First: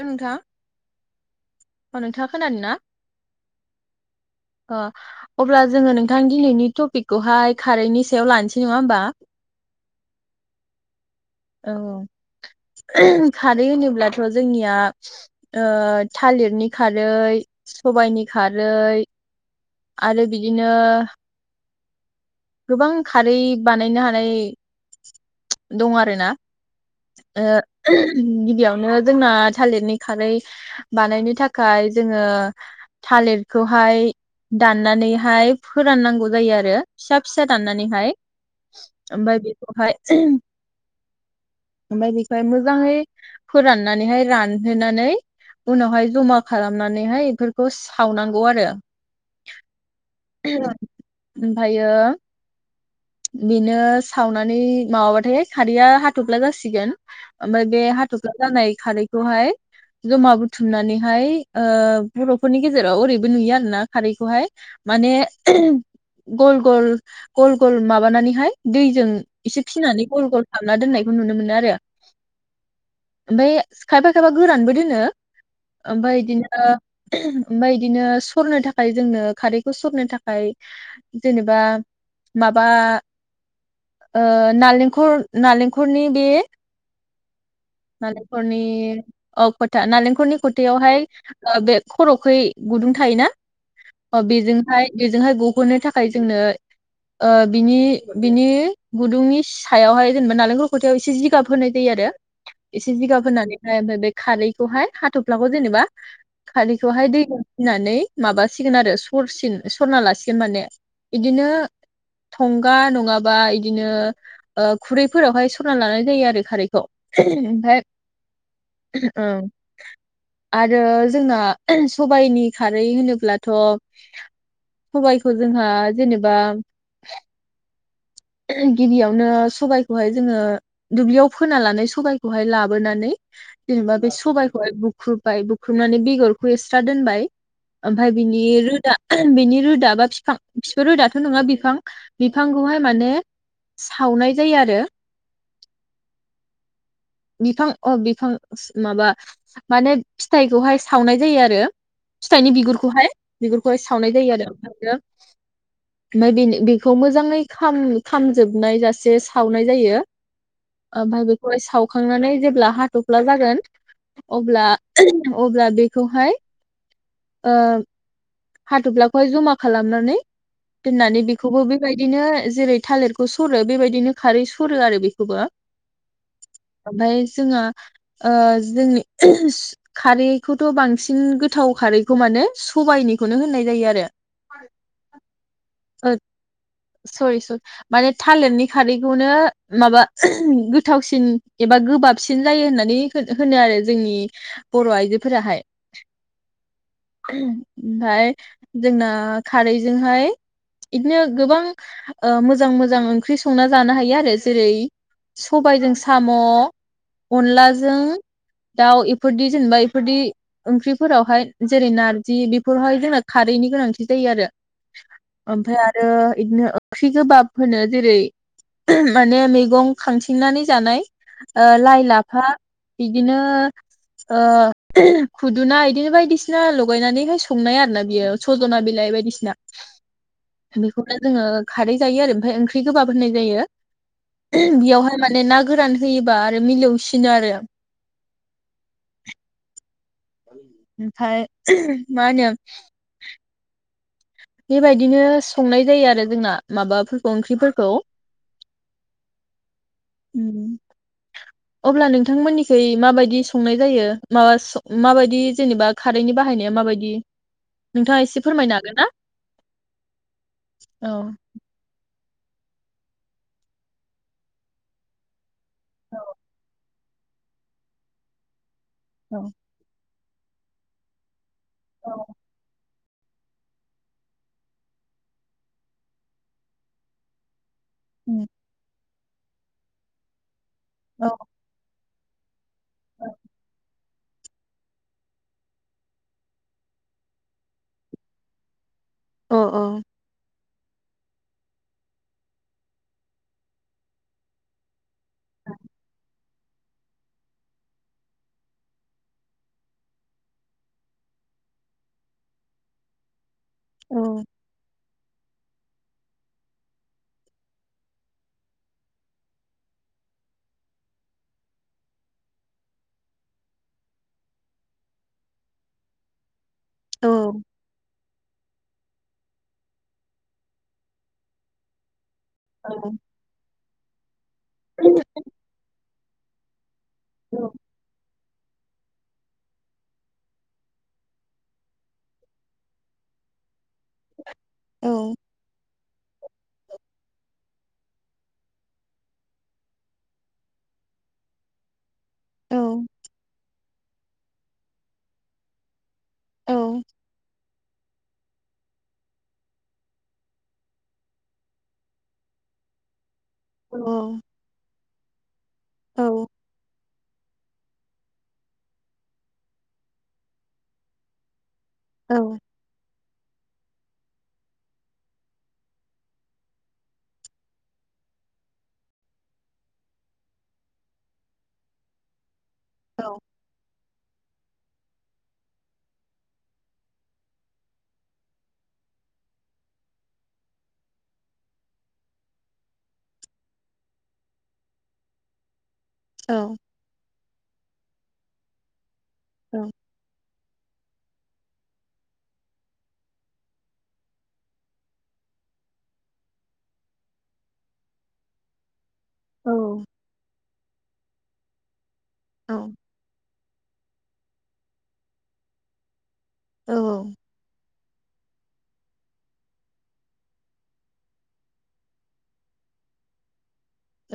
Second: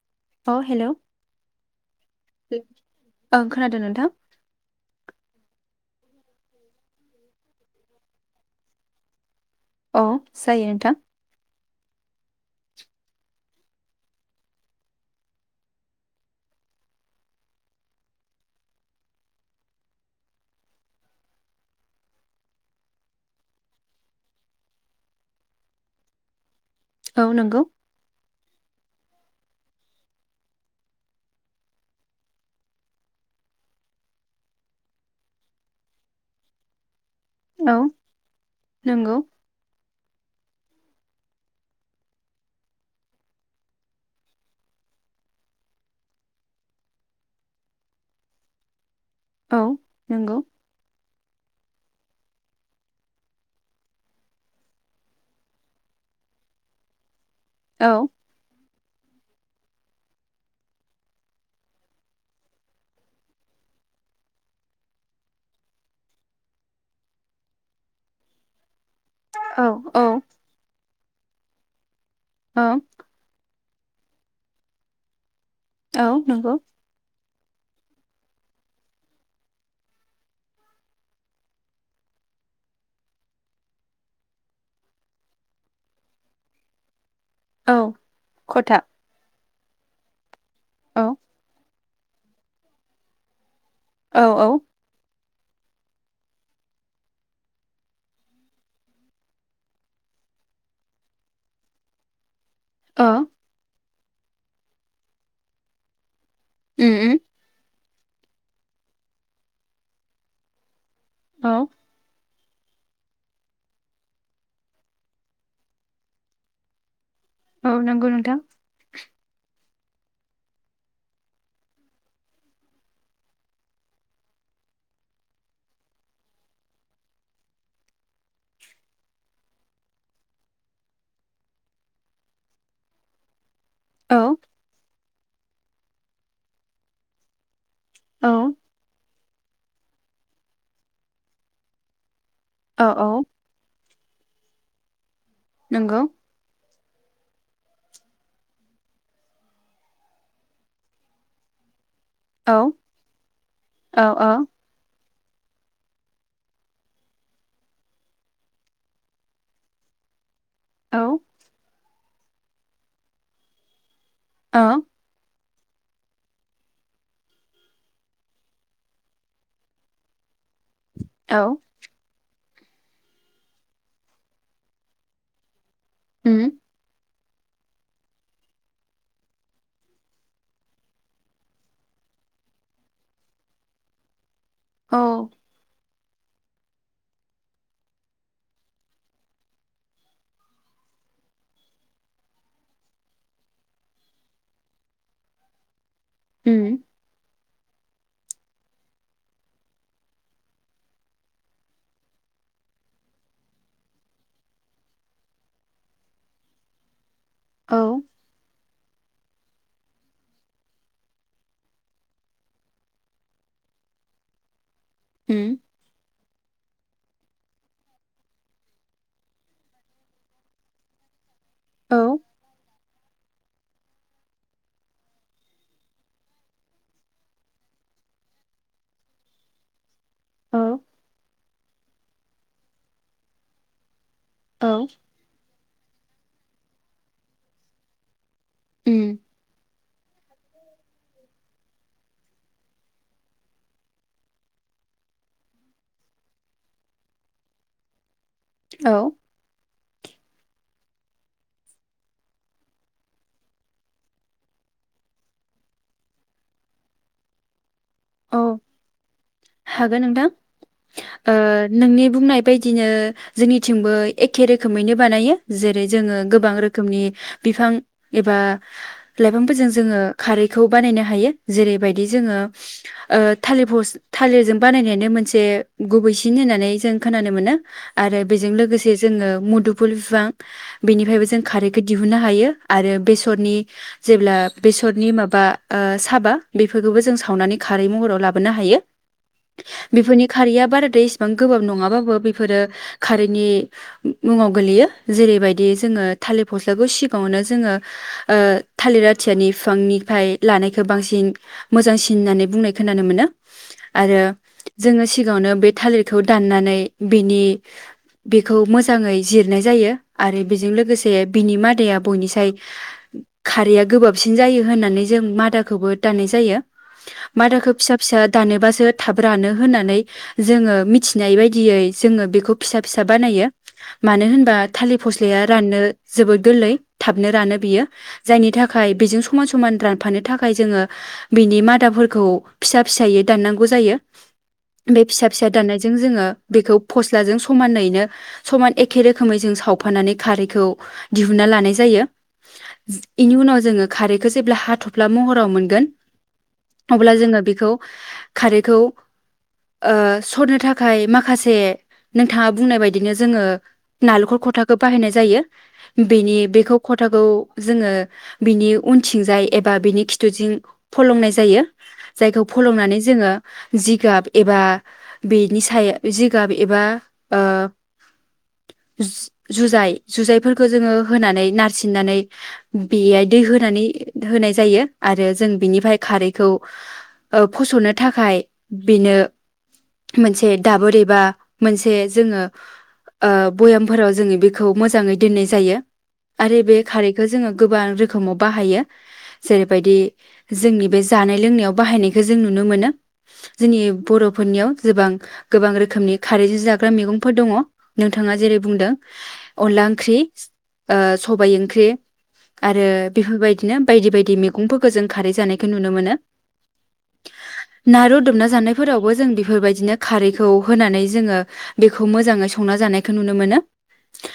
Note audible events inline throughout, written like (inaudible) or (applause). ओ नोंथां अ हेलौ अ नोंथांङा खोनादों ना? ओं खोनादों नोंथां अ अब्ला जोंङो नोंथां दिनैनि टपिकखौहाय खारैनि सायाव लानोसै नंङा होमबा? अ जायो नोंथां। औ खारै होनोब्लाथ' जोंनिया ओ थालिरनि खारै सबायाइनि खारै आरो बिदिनो गोबां खारै बानायनो हानाय दं आरोना। औ ओ नंगौ गियावनो जोंना थालिरनि खारै बानायनो थाखाय जोंङो थालिरखौहाय दाननानैहाय फोराननांगौ जायो आरो। फिसा फिसा औ दाननानैहाय नंगौ ओमफ्राय बेखौहाय ओमफाय बेखौहाय मोजांङै फोराननानैहाय रानहोनानै उनावहाय जमा खालामनानैहाय एफोरखौ सावनांगौ आरो। औ नंगौ। ओमफायो बेनो सावनानै माबाबाथाय खारैया हाथफ्ला जासिगोन। ओमफा बे औ हाथफ्ला जानाय खारैखौहाय जमा बुथुमनानैहाय ओ बर'फोरनि गेजेराव ओरैबो नुयो आरोना खारैखौहाय माने गल गल गल गल माबानानैहाय दैजों एसे औ औ फिनानै गल-गर खालाबना दोननाय नुनो मोनो आरो ओं । बेै खायफा खायफा गोरानबो दोनो। औ आमफाय नंगौ इदिनो ओमफाय इदिनो सरनो थाखाय जोंनो खारैखौ सरनो थाखाय जेनेबा माबा ओ नालेंखर नालेंखरनि बे औ नारेंखरनि खथा ओफ खथा नालेंखरनि खथाययावहाय औ ओ बे खर'खै गुदुं थायोना? औ अ औ बेजोंहाय बे जोंहाय गुखनो थाख खाय जोंनो ओ बिनि बिनि गुदुंनि सायावहाय जेनेबा नालेंखल खथायाव एसे जिगाब होनाय जायो आरो । एसे ओ जिगाब होनानै हाय उमफाय बेख खारैखौहाय हाथ'फ्लाखौ जेनेबा खालि उम खौहाय उम दैजों फिनानै माबासिगोन आरो सरसिन सरना लासिगोन माने । बिदिनो औ थंगा नंङाबा इदिनो ओ खुरैफोरावहाय सरना लानाय जायो आरो खारैखौ । औ ओमफाय नंगौ नोंथां ओं आरो जोंना सबायाइनि खारै होनोब्लाथ' सबयखौ जोंहा जेनेबा ओ गिबियावनो सबाइखौहाय जोङो दुब्लियाव फोना लानानै सबाइखौहाय लाबोनानै जेनेबा बे औ सबाइखौहाय बुख्रुबबाय बुख्रुबनानै बेगरखौ एस्रा दोनबाय ओमफफ्राय औ बिनि रोदा बेनि रोदा बा फिफ बिफां बिफोर रोदाथ' नङा बिफां बिफांखौहाय औ माने औ सावनाय जायो आरो । नंगौ। बिफां अ बिफां माबा माने फिथाइखौहाय सावनाय जायो आरो फिथाइनि औ बिगुरखौहाय बिगुरखौहाय औ सावनाय जायो आरो ओमफ्रायो ओमफ्राय बे बेखौ मोजाङै खामजोबनाय जासे सावनाय जायो औ ओ ओमफाय बेखौहाय साव हुखांनानै जेब्ला हाथ'फ्ला जागोन अब्ला अब्ला बेखौहाय ओ हाथफ्लाखौहाय जमा खालामनानै दोननानै औ बेखौबो बेबायदिनो जेरै थालिरखौ सरो बेबायदिनो खारै सरो आरो बेखौबो उम ओमफाय जोंआ ओ जोंनि खारैखौथ' बांसिन गोथाव खारैखौ माने सबायनि बेखौनो होननाय जायो आरो औ ओ सरि सरि माने थालिरनि खारैखौनो माबा गोथावसिन एबा गोबाबसिन जायो होननानै होनो आरो जोंनि बर' आइजोफोराहाय उम ओमफाय जोंना खारैजोंहाय बिदिनो गोबां ओ मोजां मोजां ओंख्रि संनानै जानो हायो आरो जेरै सबायजों साम' औ अनलाजों दाउ एफोरदि जेनेबा एफोरदि ओंख्रिफोरावहाय जेरै नारजि बेफोरावहाय जोंना खारैनि गोनांथि जायो आरो उम ओमफ्राय आरो बिदिनो ओंख्रि गोबाब होनो जेरै माने मैगं खांथिंनानै जानाय ओ औ लाइ लाफा बिदिनो ओ खुदुना बिदिनो बायदिसिना लगायनानैहाय संनाय आरो ना बियो सजना बिलाइ बायदिसिना औ हेलौ जोङो खारै जायो आरो ओमफ्राय ओंख्रि गोबाब होननाय जायो। औ बेयावहाय माने ना गोरान होयोबा आरो मिलौसिनो आरो उम ओमफाय मा होनो बेबायदिनो संनाय जायो आरो जोंना माबाफोरखौ ओंख्रिफोरखौ औ ओम अब्ला नोंथांमोननिखै माबायदि संनाय जायो माबा माबायदि जेनेबा खारैनि बाहायनाया माबायदि नोंथाङा औ एसे फोरमायनो हागोन ना? हागोन नोंथां औ ओ नोंनि बे बुंनाय बायदिनो जोंनिथिंबो एखे रोखोमैनो बानायो। जेरै जोङो गोबां रोखोमनि बिफां एबा औ लाइफांफोरजों जोङो खारैखौ बानायनो हायो जेरैबायदि जोङो ओ थालिर फस थालिरजों बानायनायानो मोनसे गुबैसिन होननानै जों खोनानो मोनो। आरो उम बेजों लोगोसे जोङो मुदुफुल बिफां बेनिफ्रायबो औ जों खारैखौ दि बुनो हायो। आरो बेसरनि जेब्ला बेसरनि माबा साबा बेफोरखौबो जों सावनानै खारै महराव लाबोनो हायो। औ बेफोरनि खारैया बारा दै एसेबां गोबाब नङा बाबो बेफोरो खारैनि मुङाव गोग्लैयो जेरैबादि जोङो थालेर फस्लखौ सिगाङावनो जोङो ओ थालिर आथियानि बिफांनिफ्राय लानायखौ बांसिन मोजांसिन होन बुंनाय खोनानो मोनो औ आरो जोङो सिगाङावनो बे थालिरखौ दाननानै बिनि बेखौ मोजाङै जिरनाय जायो आरो बेजों लोगोसे बिनि मादाया बयनिसाय खारैया गोबाबसिन जायो होननानै जों मादाखौबो दाननाय जायो। औ मायादाखौ फिसा फिसा दानोबासो थाब रानो होननानै जोङो मिथिनाय बायदियै जोङो बेखौ फिसा फिसा बानायो मानो होनबा थालिर फस्लाया राननो जोबोद गोरलै थाबनो रानो बियो जायनि था थाखाय बेजों समान समान रानफानो थाखाय जोङो बिनि मादाफोरखौ गौ फिसा फिसायै दाननांगौ जायो बे फिसा फिसा दाननाय जों जोङो बेखौ फस्लाजों समानैनो समान एखे रोखोमै जों सावफानानै खारैखौ दिहुनना लानाय जायो। औ इनि उनाव जोङो खारैखौ जेब्ला हाथफ्ला महराव मोनगोन अब्ला जोङो बेखौ खारैखौ ओ सरनो थाखाय माखासे नोंथाङा बुंनाय बायदिनो जोङो नालेंखर औ खथाखौ बाहायनाय जा जायो औ बेनि बेखौ खद। खथाखौ जोङो बिनि उनथिंजाय एबा बिनि खिथुजोंं फलंनाय जायो जायखौ फलंनानै जोङो। जिगाब एबा बेनि सायाव जिगाब एबा जुजाय जुजायफोरखौ जोङो होनानै नारसिननानै बेयाय दै होनानै होनाय जायो आरो जों बिनिफ्राय खारै ओ फसनो थाखाय बेनो मोनसे दाबोर एबा मोनसे जोङो ओ भयामफोराव जोङो बेखौ मोजाङै दोननाय जायो आरो बे खारैखौ जोङो। गोबां रोखोमाव बाहायो। जेरैबायदि जोंनि बे जानाय लोंनायाव बाहायनायखौ जों नुनो मोनो जोंनि बर'फोरनियाव जबां गोबां रोखोमनि खारैजों जाग्रा मैगंफोर दङ नोंथाङा जेरै बुंदों अनला ओंख्रि सबाय ओंख्रि आरो बेफोरबायदिनो बायदि बायदि मैगंफोरखौ जों खारै जानायखौ नुयो नुनो मोनो औ औ ना रुदुमना जानायफोरावबो जों बेफोरबायदिनो खारैखौ होनानै जोङो बेखौ मोजाङै संना जानायखौ नुनो मोनो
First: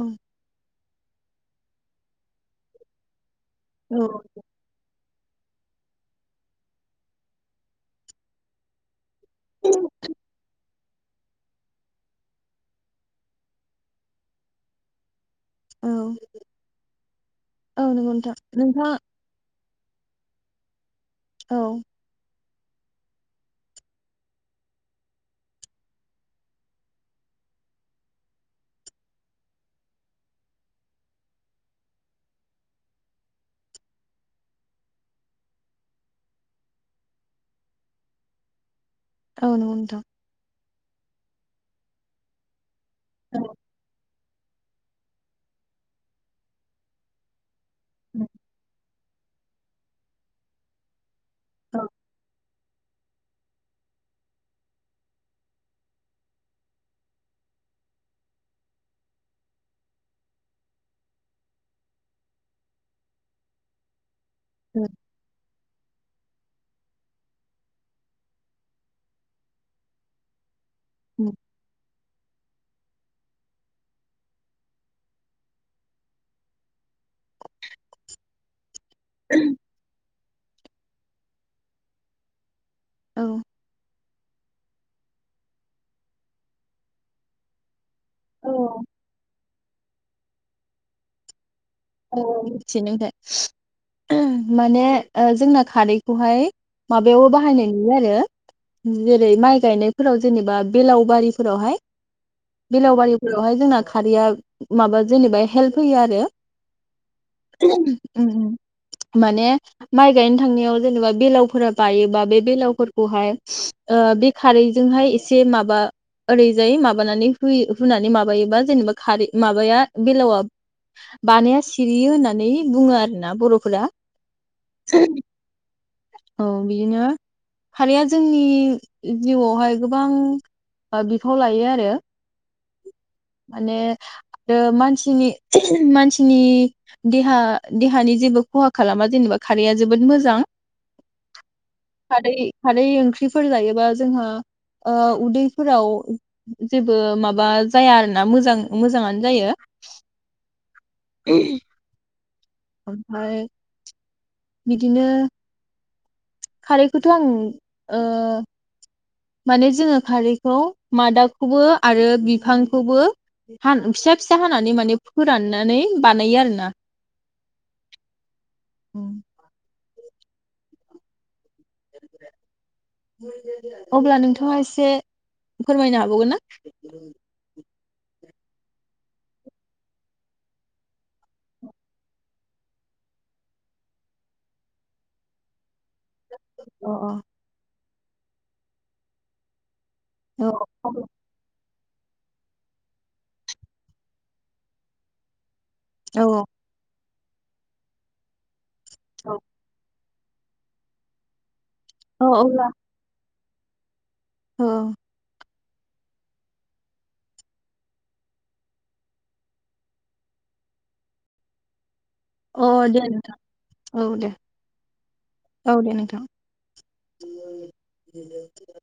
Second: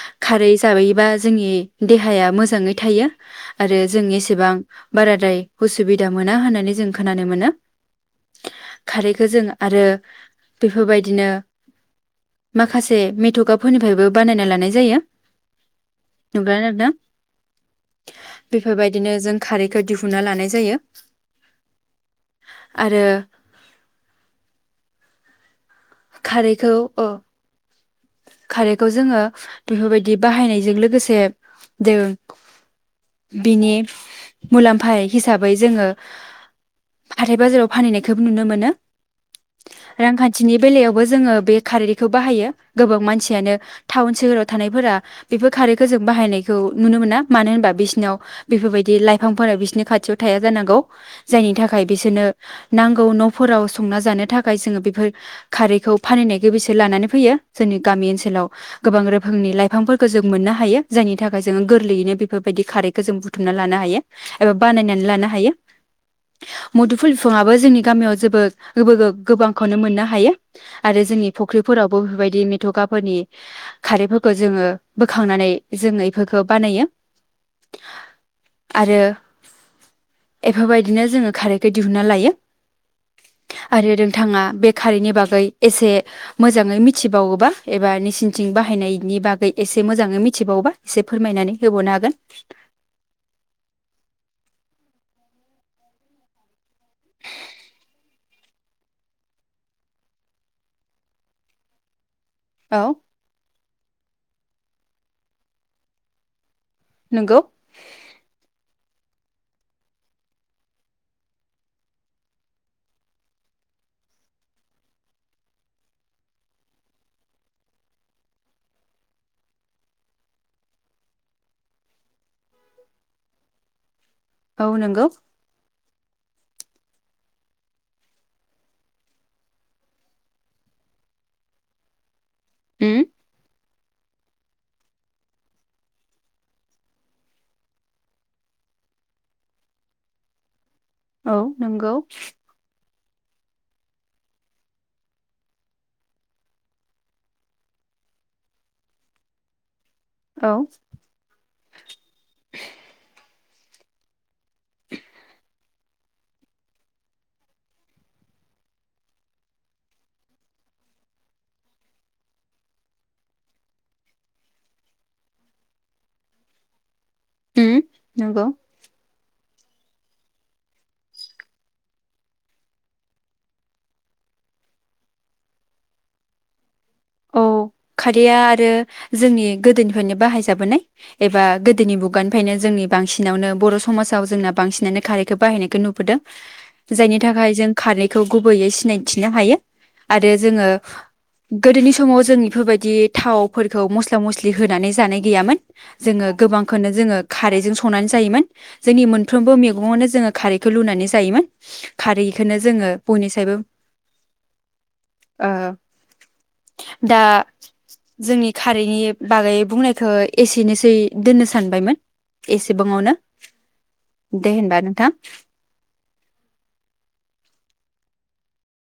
औ खारै जायोबा जोंनि देहाया मोजाङै थायो आरो औ जों एसेबां बारा ाय खसुबद मोना होननानै जों खोनानो मोनो गोजोन आरो बेफोरबायदिनो माखासे मेथ'गाफोरनिफ्रायबो बानायना लानाय जायो। औ नुब्रानोदों औ नंगौ नोंथां नोंथाङा बेफोरबायदिनो जों खारैखौ दिहु। फुना लानाय जायो। (inaudible) औ।‌ आरो खारैखौ अ खारैखौ जोङो, बेफोरबायदि बाहायनायजों लोगोसे, बिनि मुलाम्फा हिसाबै जोङो हाथाय बाजाराव फानहैनायखौ नुनो मोनो। औ नंगौ नोंथां रांखान्थिनि बेलायाव बो जोङो बे खारैखौ बाहायो। गोबां मानसियानो टाउन सोहोराव। थानायफोरा बेफोर खारैखौ जों बाहायनायखौ नुनो मोना? मानो होनबा बिसिनाव बेफोरबायदि लाइफ बिफांफोरा बिसोरनि खाथियाव थाया जानांगौ। जायनि थाखाय औ बिसोरनो। नांगौ न'फोराव संना जानो थाखाय जोङो बेफोर, खारैखौ फानहनाय गोबसोर लानानै फैयो। जोंनि गामि ओनसोलाव, गोबां रोखोमनि लाइफांफोरखौ जों मोननो हायो। जायनि थाखाय जोङो गोरलैयैनो बेफोरबायदि खारैखौ जों बुथुमना लानो हायो। एबा बानायनानै लानो हायो। मुदुफुल बिफाङआो जोंनि गामियाव जेबो गोबांखौनो मोननो हायो। आरो जोंनि फुख्रिफोरावबो बेबायदि। बिदि मेथ'खाफोरनि खारैफोरखौ जोङो बोखांनानै जोङो बेफोरखौ बानायो। आरो। एफोरबायदिनो जोङो खारैखौ दिहुनना लायो। औ आरो नोंथाङा बे खारैनि बागै एसे मोजाङै मि मिथिबावोबा एबा सिनथिं औ बाहायनायनि बागै एसे मोजाङै मिथि मिथिबावबा एसे फोरमायनानै होबावनो हागोन औ मिसे नोगो। माने ओ जोंना खारैखौहाय माबायावबो बाहायनाय नुयो आरो, जेरै माइ गायनायफोराव जेनेबा बेलाव बारिफोरावहाय। औ बेलावबारिफोरावहाय जोंना खारैया माबा जेनेबा हेल्प होयो आरो। नंगौ उम उम। माने माइ गायनो थांनायाव जेनेबा बेलावफोरा बायोबा, बे बेलावफोरखौहाय ओ बे खारैजोंहाय एसे माबा ओरैजाय माबानानै हुनानै माबायोबा जेनेबा खारै माबाया बेलावा बानाया सिरियो होननानै बुङो आरो ना, बरफोरा औ नंगौ। औ बिदिनो खारिया जोंनि जिउआवहाय गोबां बिफाव लायो आरो। ह माने आरो मानसिनि मान नि देहा देहानि जेबो खहा खालामा जेनेबा खारैया जोबोद मोजां औ नंगौ खााल खााल फुख्रिफोर जायोबा जोंहा उदैफोराव जेबो माबा जाया आरोना मोजां मोजाङानो जायो औ (inaudible) ओमफ्राय बिदिनो खारैखौथ' आं माने जोङो खारैखौ मादाखौबो आरो बिफांखौबो फिसा फिसा हानानै माने फोराननानै बानायो आरोना ह नंगौ उम अब्ला नोंथांङा एसे फोरमायनो हाबावगोन ना (inaudible) औ खारैया आरो जोंनि गोदोनिफ्रायनो बाहायजाबोनाय एबा गोदोनि मुगानिफ्रायनो जोंनि बांसिनावनो बर' समाजाव जोंना बांसिनानो खारैखौ बाहायनायखौ नु बोदो अ जायनि थाखाय जों खारैखौ गुबैयै सिनायथिनो हायो आरो अ औ जोंङो गोदोनि समाव जों बेफोरबायदि थावफोरखौ मस्ला मस्लि होनानै जानाय गैयामोन जोंङो औ गोबांखोनो जोंङो खारैजों संनानै जायोमोन जोंनि औ मोनफ्रोमबो मैगंङावनो ज जोङो खारैखौ लुनानै जायोमोन औ खारैखोनो अब्ला जोंङो बयनिसि जबो औ ओ दा जोंनि खारैनि बागै बुंनायखौ एसेनोसै दोननो सानबायमोन अ दे एसेबांङावनो नोंथां दे होनबा नोंथां औ दे नोंथां। (unintelligible)